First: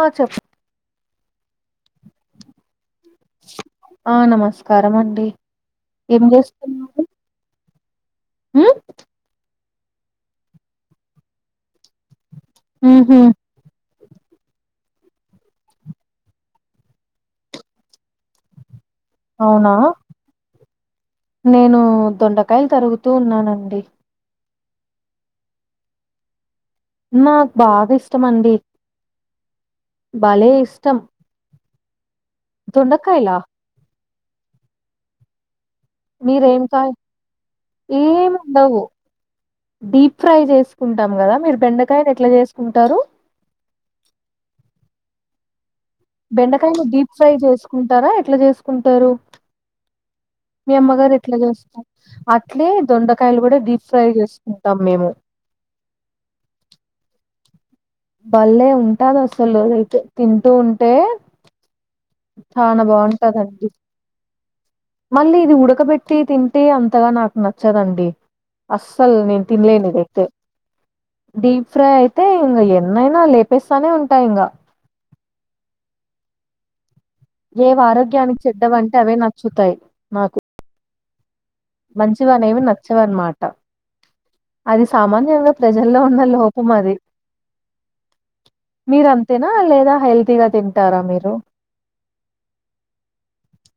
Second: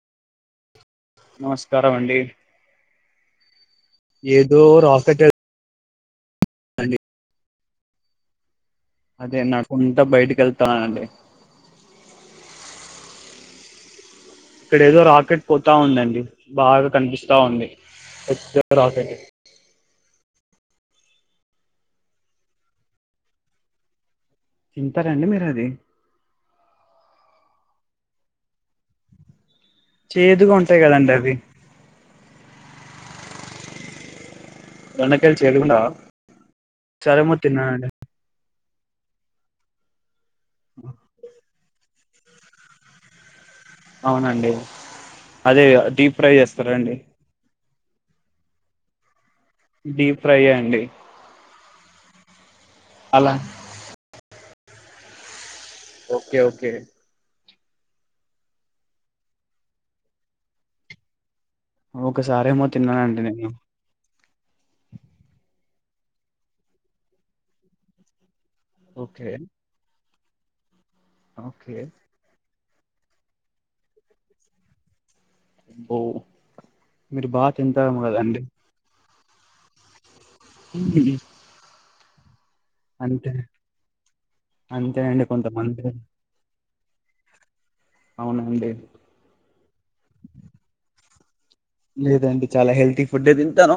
ఆ చెప్ నమస్కారం అండి ఆ ఏదో నమస్కారం రాకెట్ అండి ఏం వెళ్తుందండి చేస్తున్నారు అదే నా తమ్మున్‌తో బయటికి ఏళ్తాన్ననండి హు హు ఇక్కడ ఏదో రాకెట్ పోతా ఉందండి బాగా కనిపిస్తా ఉంది ఎ రాకెట్ అవునా నేను దొండకాయలు తరుగుతూ ఉన్నానండి, తింటారండి మీరు అది, నాకు బాగా ఇష్టమండి, బళ్లే చేదుగా ఉంటాయి ఇష్టం కదండి అవి దొండకాయలా, దొండకాయలు చేదు ఉండవా మీరేం కా ఏం ఉండవు డీప్ ఫ్రై చేసుకుంటాం కదా మీరు బెండకాయని ఎట్లా చేసుకుంటారు. అవునండి అదేవి బెండకాయని డీప్ ఫ్రై చేసుకుంటారా ఎట్లా చేసుకుంటారు, డీప్ ఫ్రై మీ అండి అమ్మగారు ఎట్లా చేస్తారు అట్లే అలా దొండకాయలు కూడా డీప్ ఫ్రై చేస్త ఉంటాం మేము ఓకే ఓకే బళ్లే ఉంటాది అసలు త్ తింటూ ఉంటే, ఒకసారేమో చనా తిన్నానండి నేను బాగుంటాదండి, మళ్ళీ ఇది ఉడకబెట్టి తింటే అంతగా నాకు నచ్చదండి, అస్సలు ఓకే నేను తిన్లేను ఇదైతే డీప్ ఓకే ఫ్రై అయితే ఇగా ఇవి అయినా లేపేస్తానే ఉంటా ఇంకా, అబ్బో ఏవి ఆరోగ్యానికి చెడ్డవి అంటే అవే నచ్చుతాయి, నాకు [unintelligible] మంచివినే ఏమి నచ్చవ అంతే అన్నమాట అది అంతేనండి సామాన్యంగా కొంతమంది ప్రజల్లో ఉన్న లోప, కుమది అవునండి లేదా హెల్తీగా తింటారా మీరు లేదండి చాలా హెల్తీ ఫుడ్డే తింటాను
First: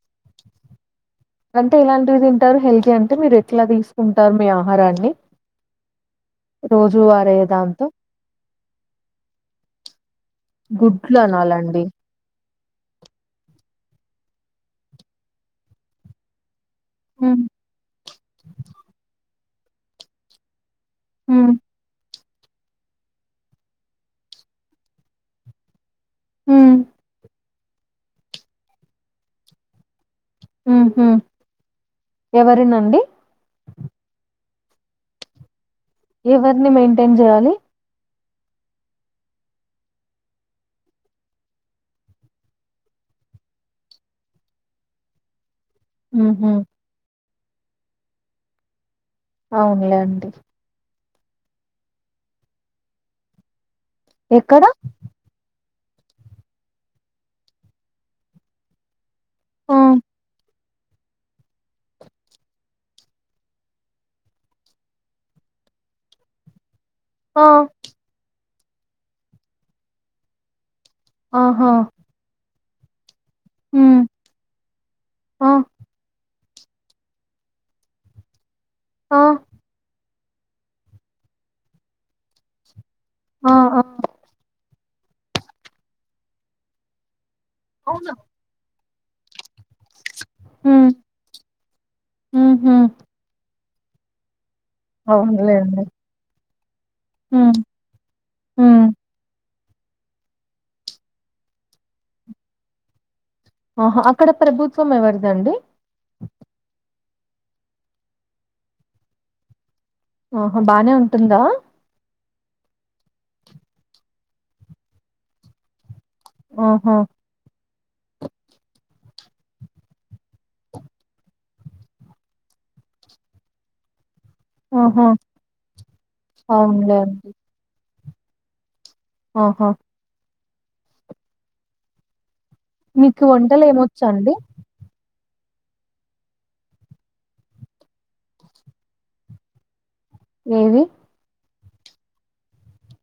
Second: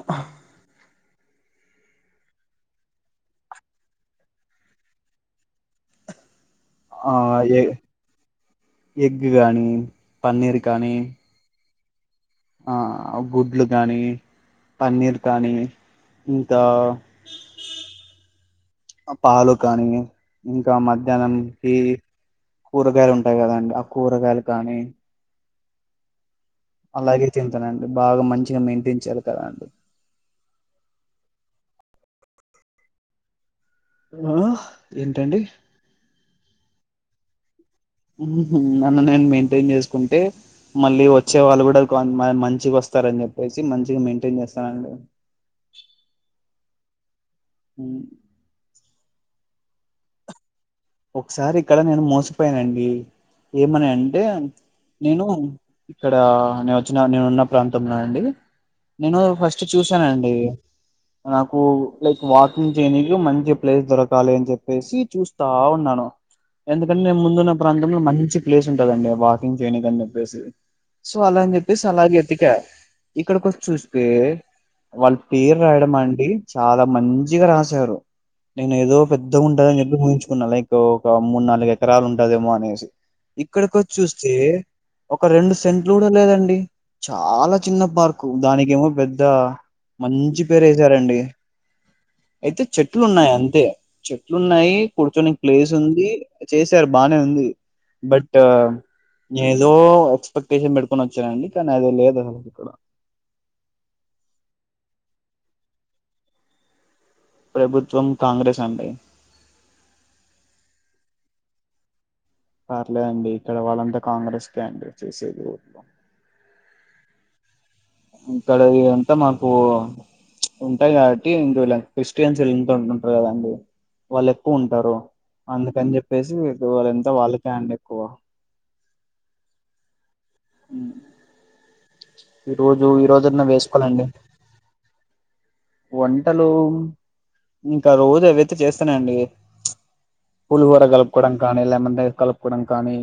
అంటే ఎలాంటివి తింటారు, హెల్దీ అంటే మీరు ఎట్లా తీసుకుంటారు, మీ ఆహారాన్ని [unintelligible] రోజు ఆ వారయ్య ఏ దాంతో ఎగ్ కానీ, పన్నీర్ కానీ గుడ్లు అనాలండి ఆ గుడ్లు కానీ, పన్నీర్ కానీ ఇంకా ఉమ్ పాలు కానీ ఇకా ఉమ్ మధ్యాహ్నంకి కూరగాయలు ఉంటాయి కాదండి ఆ కూరగాయలు కానీ, ఉమ్ అలాగే తింటానండి బాగా మంచిగా మెయింటైన్ చేయ్యాలి కదాండి, ఉహు ఎవరినండి, ఆ ఏంటండి ఎవరిని మెయింటైన్ చేయ్యాలి, ఉహు నన్ను నేను మెయింటైన్ చేసుకుంటే మళ్ళీ వచ్చే వాళ్ళు కూడా మంచిగా వస్తారు, ని చెప్పేసి మంచిగా మెయింటైన్ చేస్తానండి, ఉహు ఉ అవునులే అండి ఒకసారి ఇక్కడ నేను మోసపోయానండి ఏమని అంటే ఎక్కడ నేను ఇక్కడ నేను వచ్చిన నేను ఉన్న ప్రాంతంలో అండి నేను ఫస్ట్ ఆ చూసానండి, నాకు లైక్ వాకింగ్ చేయడానికి మంచి ప్లేస్ దొరకాలి అని చెప్పేసి చూస్తా, ఉ న్నాను ఎందుకంటే నేను ఆ ముందున్న ప్రాంతంలో మంచి, ప్లేస్ ఉంటదండి వాకింగ్ చేయనిద అని చెప్పేసి సో అలా అని ఆహా చెప్పేసి అలాగ ఎతిక, ఇక్కడకి వచ్చి ఉమ్ చూస్తే వాళ్ళ ఆ పేరు రాయడం అండి చాలా మంచిగా రాశారు నేను ఏదో ఆ పెద్దగా ఉంటదని చెప్పి ఊహించుకున్నా లైక్, ఒక మూడు నాలుగు ఎకరాలు ఉంటదేమో అనేసి ఆ ఇక్కడికి ఆ వచ్చ చూస్తే, ఒక రెండు సెంట్లు కూడా లేదండి చాలా చిన్న అవునా పార్కు దానికేమొ పెద్ద మంచి పేరు ఉమ్ వేసారండి అయితే ఉహు చెట్లు ఉన్నాయి అంతే చెట్లు ఉన్నాయి కూర్చొని ప్లేస్ అవునులేండి ఉంది చేస్ టర్ బానే ఉంది ఉమ్ బట్ ఎ ఉమ్ ఏదో ఎక్స్పెక్టేషన్ పెడుకొని వచ్చానండి కానీ ఏదో లేదు అసలుకు ఇక్కడ ఆహా అక్కడ ప్రభుత్వం ఎవరిదండి ప్రభుత్వం కాంగ్రెస్ అండి ఆహా బానే ఉంటుందా పర్లేదండి ఇక్కడ వాళ్ళంతా కాంగ్రెస్ కే అండి చేసేది ఊర్లో ఆహా మీ కడ ఎ అంత మాకు ఉంటాయి కాబట్టి హిందులని క్రిస్టియన్స్ ఎళంత ఉంటుంటారు కదండి వాళ్ళు ఎక్కువ ఉంటారు ఆహా అందుకని చెప్పేసి వాళ్ళ ఎంత వాళ్ళకే అండి ఎక్కువ ఆహా ఈ రోజు మీకు ఈరోోజున్నా వంటలు వేసుకోవాలండి ఏమొచ్చండి వంటలు ఇంకా రోజవైతే చేస్తానే అండి ఏవి పులిహోర కలుపుకోవడం కానీ లెమన్స్ కలుపుకోవడం కానీ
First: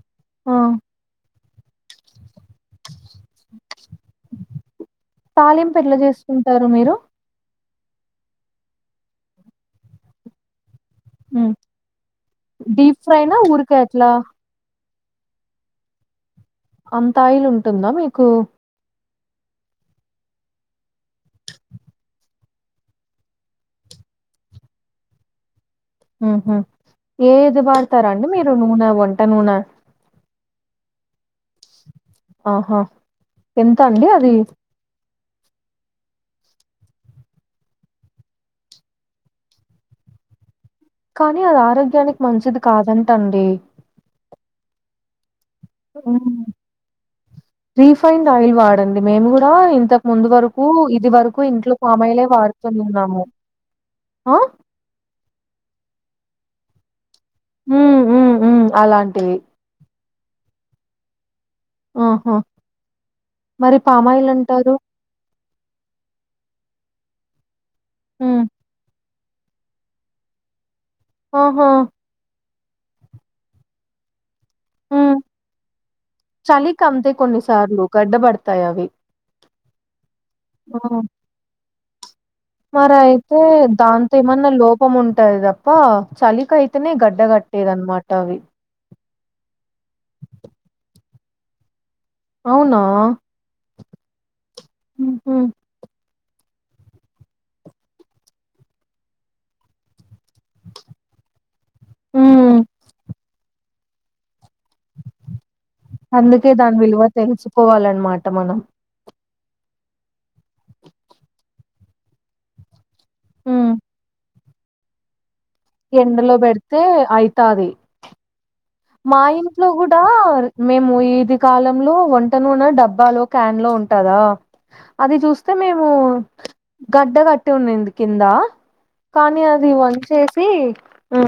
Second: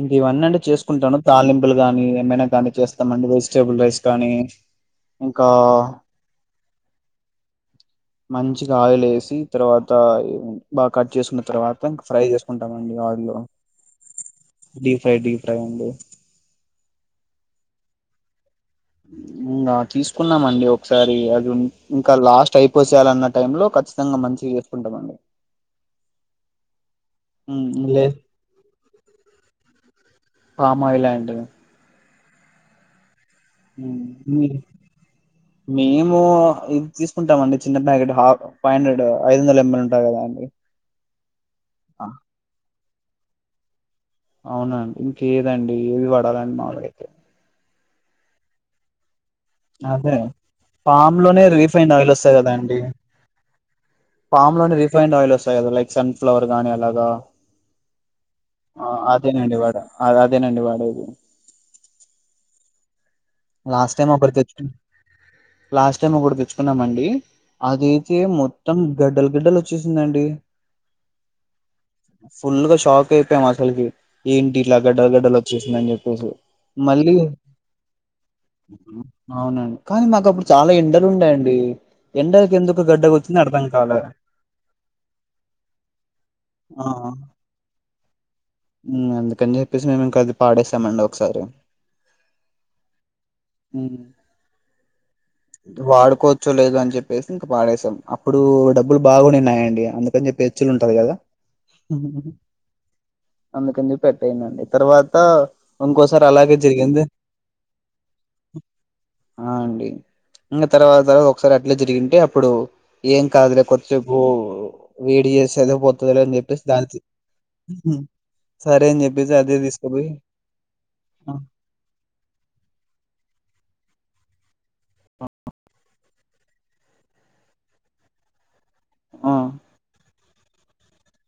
ఇంక ఇవన్నీ ఆ అంటే చేసుకుంటాను తాలింపులు గాని ఏమైనా కానీ మొత్తమంన్ని వెజిటేబుల్ రైస్ కానీ ఇంకా తాలింపు ఎట్లా చేసుకుంటారు మీరు మంచిగా ఆయిలే వేసి తర్వాత ఏ బాగా కట్ చేసుకున్న ఉమ్ తర్వాత ఫ్రై చేసుకుంటామండి డీప్ ఆయిల్లో ఫ్రైనా ఊరికే అట్లా డీ ఫ్రై డీ ఫ్రై అండి అంతాయిల్ ఉంటుందా మీకు మ్ ఇంకా తీసుకున్నామండి ఒకసారి అది ఇంకా లాస్ట్ అయిపోసేయాలన్న టైంలో ఖచ్చితంగా మంచి చేసుకుంటామండి అహ ఏది ఉమ్, లే వాడతారా అండి మీరు నూనె వంట నూనె పామయిలండి ఆహా ఎంత అండి అది మేము ఇది తీసుకుంటాంమండి చిన్న ప్యాకెట్ హాఫ్ ఫైవ్ హండ్రెడ్ ఐదు వందల ఎంఎల్ ఉంటాయి కదా అండి కానీ అది ఆ, ఆరోగ్యానికి మంచిది కాదంటండి అవునండి ఇంకేదండి ఏది వడాలండి మాముగైతే రిఫైండ్ ఆయిల్ వాడండి మేము కూడా ఇంతకు అదే ముందు వరకు ఇది పామ్ వరకు లోనే ఇంట్లో రీఫైండ్ పామయలే వాడుతున్నాము ఆ! పామ్లాంని refined oil was like sunflower గానీ అలాగా హ్మ్. హ్మ్. హ్మ్. అలాంటివి. అదేనండి వాడ అదదేనండి వాడేది ఆహా మరి లాస్ట్ పామ్ టైం ఆయిల్ ఒకటి తెచ్ అంటారు. లాస్ట్ టైం ఒకటి తెచ్చుకున్నామండి అదైతే హ్మ్. మొత్తం గడ్డల్ గడ్డలోచ్చేసిందండి ఆహా! ఫుల్ గా షాక్ అయిపోయాం అసలుకి ఏంటి ఇల గడ్డల్ హ్మ్. గడ్డలోచ్చేసిందని చేప్పేసి చలికంతే మళ్ళీ కొన్ని సార్లు గడ్డబడతాయవి. అవునండి కానీ మాకు అప్పుడు చాలా ఎండలు ఉండే అండి మరి అయితే దాంతో ఏమన్నా లోపం ఉంటదిప్ప ఆ చలికైతేనే గడ్డగట్ ట్టేదన్నమాట అవి అందుకని చెప్పేసి మేము ఇంకా అది పాడేసమండి ఒకసారి అవునా మ్ ఉహు వాడుకో చోలేదో అని చెప్పేసి ఇంక పాడేసాం అప్పుడు డబ్బులు బాగునే ఉన్నాయండి అందు కొంచం పిచ్చులంటది కదా హ్మ్ అందుకని చేప్పి పెట్టయిందండి ఆ తర్వాత ఇంకోసారి అలాగే జరిగింది కోవాలన్నమాట మనం ఆ అండి ఇంకా తర్వాత తర్వా ఒకసారి అట్లే జరిగింటే అప్పుడు ఏం కాదులే హ్మ్ కోడి సేపు వేడి చేసి చదువుపోతుంది ఎండలో అని చెప్పేసి పెడితే దానికి అయితాది సరే అని మా చెప్పేసి అదే ఇంట్లో కూడా తీసుకుపోయి మేము ఆ ఇది కాలంలో వంట నునా డబ్బాలో క్యాన్ లో ఉంటుందా అది చూస్తే మేము గడ్డ కట్టి ఉనాది ది కిందా ఆ కానీ అది వంచేసి ఆ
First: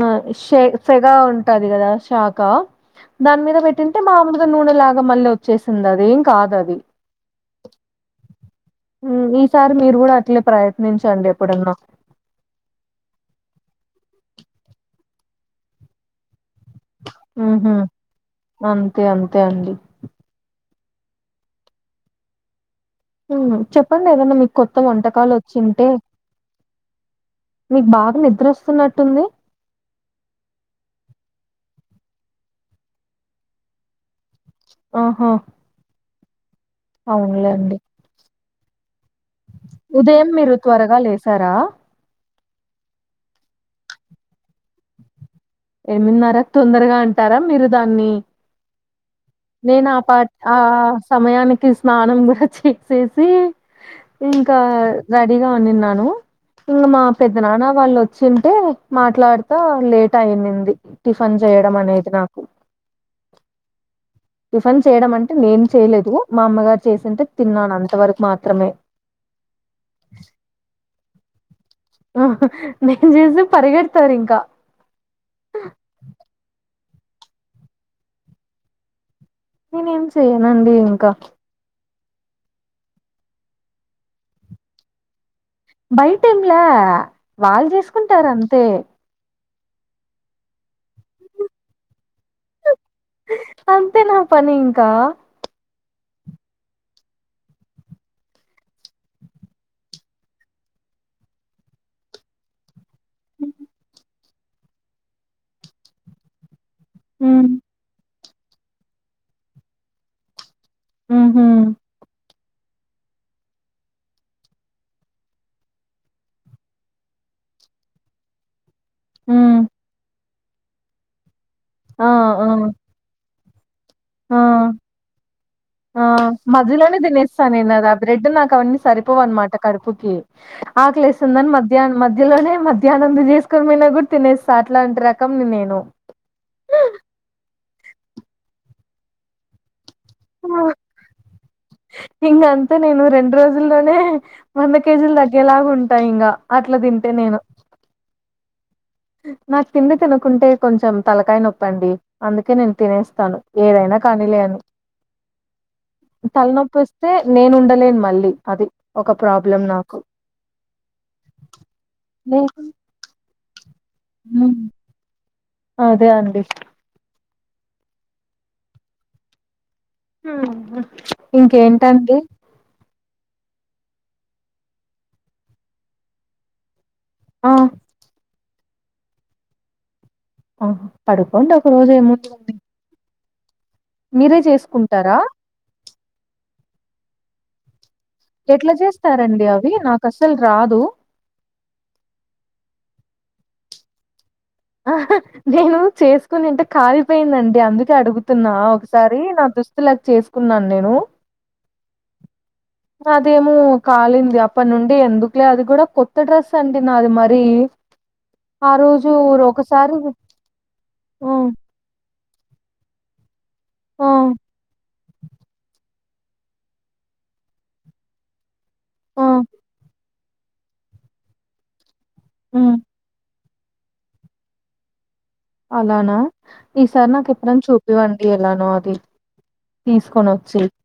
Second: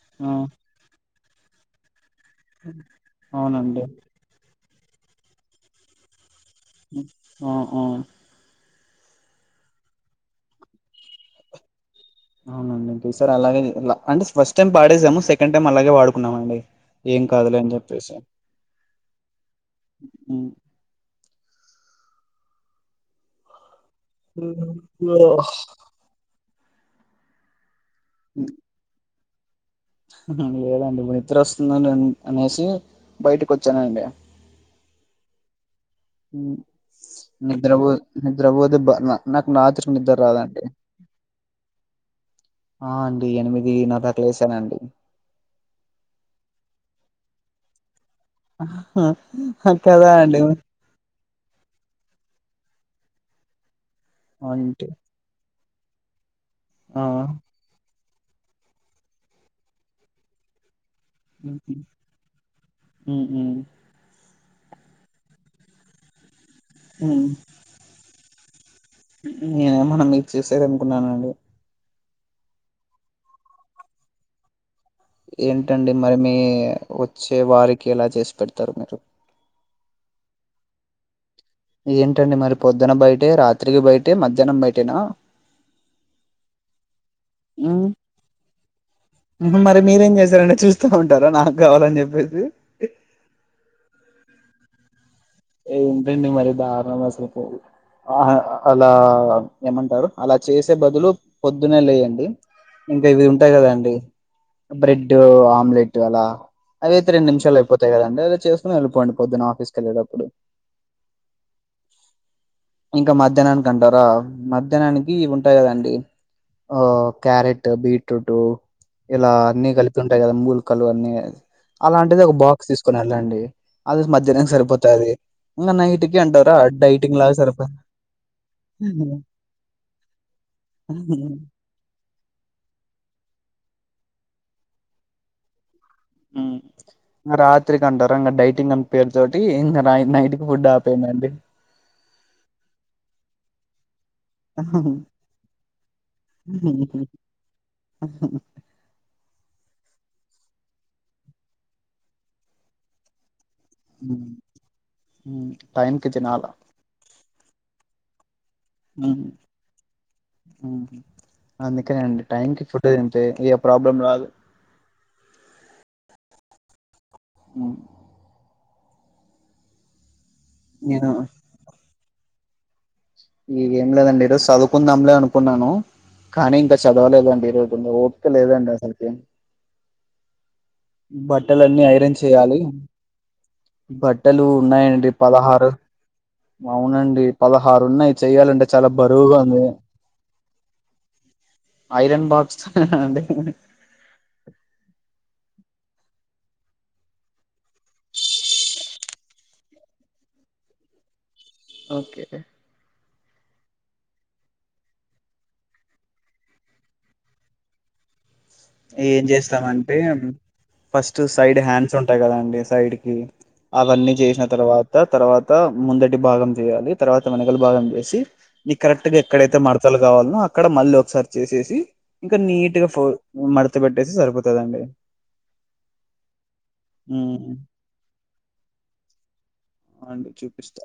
సెగ ఉంటది కదా షాక్ కదాని మీద అవునండి పెట్టింటే మాములుగా నూనె లాగా మళ్ళీ వచ్చేసింది అది కాదు ఆ హా హా ఈసారి మీరు కూడా అట్లే ప్రయత్నించండి ఎప్పుడన్నా అవున సారె అలాగే అంటే ఫస్ట్ టైం పాడేసాము సెకండ్ టైం అలాగే వాడుకున్నాము అండి ఏం కాదులే అని ఉహు చెప్పేసి అంతే అంతే అండి హు చెప్పండి ఏదన్నా మీకు ఉమ్. కొత్త వంటకాలు వచ్చింటే మీకు బాగా నిద్ర వస్తున్నట్టుంది లేదండి నిద్ర వస్తుంది అనేసి బయటకి వచ్చానండి ఓహో నిద్రపో నిద్ర పోతే బ నాకు రాత్రరు నిద్దర్ ఉదయం మీరు రాదండి త్వరగా లేసారా ఆ అండి ఎనిమిది నరా కి లేసానండి ఎనిమిదిన్నర తొందరగా అంటారా మీరు దాన్ని ఆహా, నేను ఆ కదా పా అండి ఆ సమయానికి స్నానం కూడా చే చేసి ఇంకా అంటే రెడీగా వండిన్నాను ఇంక మా ఆ పెద్ద నాన్న వాళ్ళు వచ్చింటే మాట్లాడుతా లేట్ అయింది టిఫీన్ ఉమ్, చేయడం అనేది నాకు ఉమ్, ఉమ్, టిఫెన్ చేయడం అంటే నేను చేయలేదు మా అమ్మగారు చేసింటే తిన్నాను అంత వరకు మాత్రమే నేనే మన మీరు చేసారు అనుకున్నానండి నేను చేస్తే పరిగెడతారు ఇంకా ఏంటండి మరి మీ వచ్చే వారికి ఎలా చేసి పెడతారు మీరు నేను ఏం చెయనండి ఇంకా ఏంటండి మరి పొద్దున బయట రాత్రికి బయట మధ్యాహ్నం బయటేనా బయట ఏంలా వాళ్ళు హ్మ్. చేసుకుంటారు అంతే మరి మీరేం చేశారంటే చూస్తా ఉంటారా నాకు కావాలని చెప్పేసి అంతే నా పనింకా ఏంటండి మరి దారుణం అసలు కు ఆ అలా ఏమంటారు అలా చేసే బదులు పొద్దునే లేయండి ఇంకా ఇవి ఉంటాయి కదాండి బ్రెడ్ ఆమ్లెట్ అలా అవితే రెండు హ్మ్ నిమిషాల్లో అయిపోతయి కదండి అదే చేసుకోని వెళ్లిపోండి పొద్దున్న ఆఫీస్ కి వెళ్లేటప్పుడు హూ హ్మ్ ఇంకా మధ్యాహ్నానికి అంటారా మధ్యాహ్నానికి ఇవి ఉంటాయి కదండి ఆ క్యారెట్ బీట్రూట్ ఇలా హ్మ్ అన్ని కలిపి ఉంటాయి కదా మూలకలు అన్ని ఆ అలాంటిది ఒక ఆ బాక్స్ తీసుకుని వెళ్ళండి అది ఆ మధ్యాహ్నం కి సరిపోతాది ఇంగ నై నైట్ ఆ మధ్యలోనే తినేస్తా నేను అది ఆ బ్రెడ్ నాకు అవన్నీ సరిపోవన్నమాట కడుపుకి ఆ కలేస్తుందని మధ్యాహ్నం మధ్యలోనే మధ్యాహ్నం కుక్కర్ మీన కూడా తినేస్తా అట్లాంటి రకం నేను రాత్రి కంటార ఇక డైటింగ్ అన్న పేరుతోటి ఇ రా నైట్ కి ఫుడ్ ఆపేయాండీ ఇంక అంతా నేను రెండు రోజుల్లోనే వంద కేజీలు తగ్గేలాగా ఉంటా ఇంకా అట్లా తి అంటే నేను అ నాకు తిండి తినుకుంటే కొంచెం తలకాయ నొప్పండి అందుకే నేను తినేస్తాను ఏదైనా కానీలే అని టైం కి తినాల తలనొప్పి వస్తే నేను ఉండలేను మళ్ళీ అది ఒక ప్రాబ్లం నాకు అందుకనే అండి టైంకిి ఫుడ్డు తింటే ఏ ప్రాబ్లం రాదు హూ అదే అండి మ నేను ఇంకేంటండి ఇగ ఏం లేదండి ఈరోోజు చదువుకుందాంలే అనుకున్నాను కానీ ఇంకా చదవలేదండి ఆ ఈరోజు ఇగ ఓపిక లేదండి అసలు ఆహ పడుకోండి ఒక రోజు ఐరన్ ఏముందింది చేయాలి బట్టలు ఉన్నాయండి పదహారు అవునండి పదహారు ఉన్నాయి చెయ్యాలంటే ఎట్లా చాలా బరువుగా చేస్తారండి ఉంది అవి నాకు అసలు రాదు ఐరన్ బాక్స్ అండి ఆ నేను చేసుకునింటే కాలిపోయిందండి అందుకే అడుగుతున్నా ఒకసారి నా దుస్తులాగా చేసుకున్నాను నేను ఓకే అదేమో కాలింది అప్పటి నుండి ఎందుకులే అది కూడా కొత్త డ్రెస్ అండి నాది మరీ ఏం చేస్తామంటే ఫస్ట్ హ్మ్ సైడ్ హ్యాండ్స్ ఉంటు అంతే కదా అండి సైడ్ కి అవన్నీ హ్మ్ చేసిన తర్వాత తర్వాత ముందడి హ్మ్ [unintelligible] కావాలను అక్కడ మళ్ళీ ఒకసారి చేసేసి ఇంకా హ్మ్ నీట్ గా ఫో మడత పెట్టేసి సరిపోతుందండి అలానా ఈసారి నాకు ఉమ్ ఎప్పుడనా చూపివండి ఎలానో అది అండి తీసుకొనొచ్చి చూపిస్తా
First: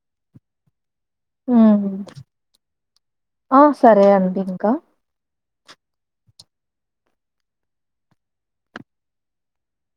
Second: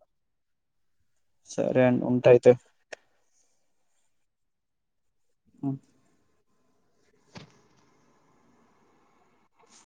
సరే అండి ఉంటా అయితే ఆ సరే అండి ఇంకా [unintelligible]